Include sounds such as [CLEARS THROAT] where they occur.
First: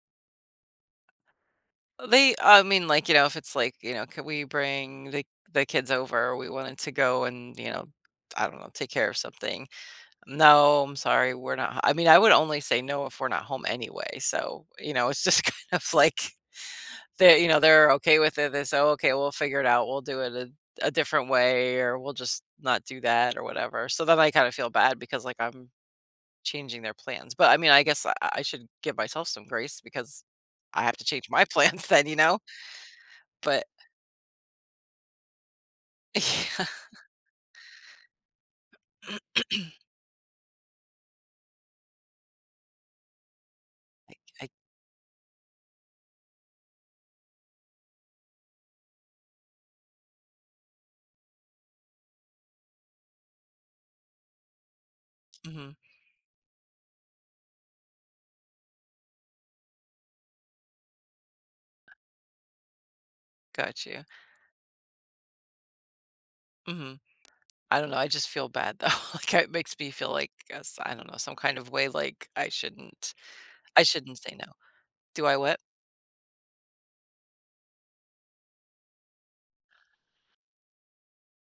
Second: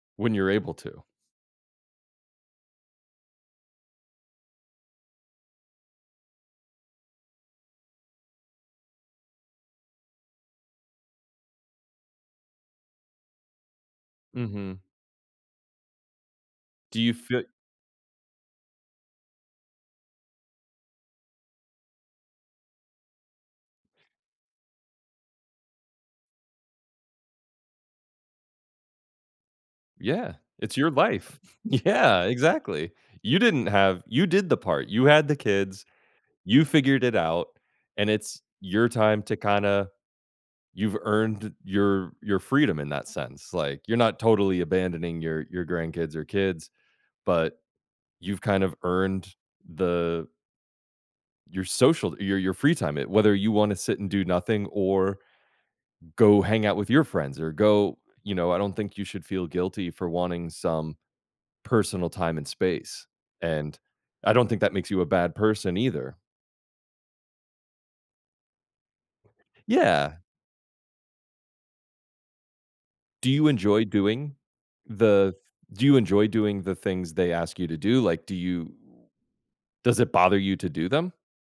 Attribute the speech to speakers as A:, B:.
A: When you're able to.
B: They, um, I mean, like, you know, if it's, like, you know, could we bring the the kids over? We wanted to go and, you know, I don't know, take care of something, "No, I'm sorry, we're not h" I mean, I would only say no if we're not home anyway, so,
A: Mhm.
B: you know, it's just kind of, like,
A: Do you
B: they
A: fee
B: you know, they're okay with it, they say, "Okay, we'll figure it out. We'll do it a a different way or we'll just not do that or whatever." So, then I kinda feel bad because, like, I'm changing their plans. But, I mean, I guess I I should give myself some grace because
A: Yeah. It's
B: I
A: your
B: have to change
A: life.
B: my plans then, you
A: Yeah,
B: know?
A: exactly. You
B: But
A: didn't have you did the part, you had the kids, you
B: Yeah.
A: figured it out, and it's your time to
B: [CLEARS THROAT]
A: kinda you've earned your your freedom in that sense, like, you're
B: I
A: not
B: I
A: totally abandoning your your grandkids or kids, but you've kind of earned the your social your your free time it whether you wanna sit and do nothing or,
B: Mhm.
A: go hang out with your friends or go you know I don't think you should feel guilty for wanting some personal time and space, and
B: Got you.
A: I don't think that makes you a bad person either.
B: Mhm. I don't know, I just feel bad, though, like, I it makes me feel
A: Yeah.
B: like, I guess, I I don't know, some kind of way, like, I shouldn't
A: Do you
B: I
A: enjoy
B: shouldn't
A: doing
B: say no. Do
A: the
B: I what?
A: do you enjoy doing the things they ask you to do, like, do you does it bother you to do them?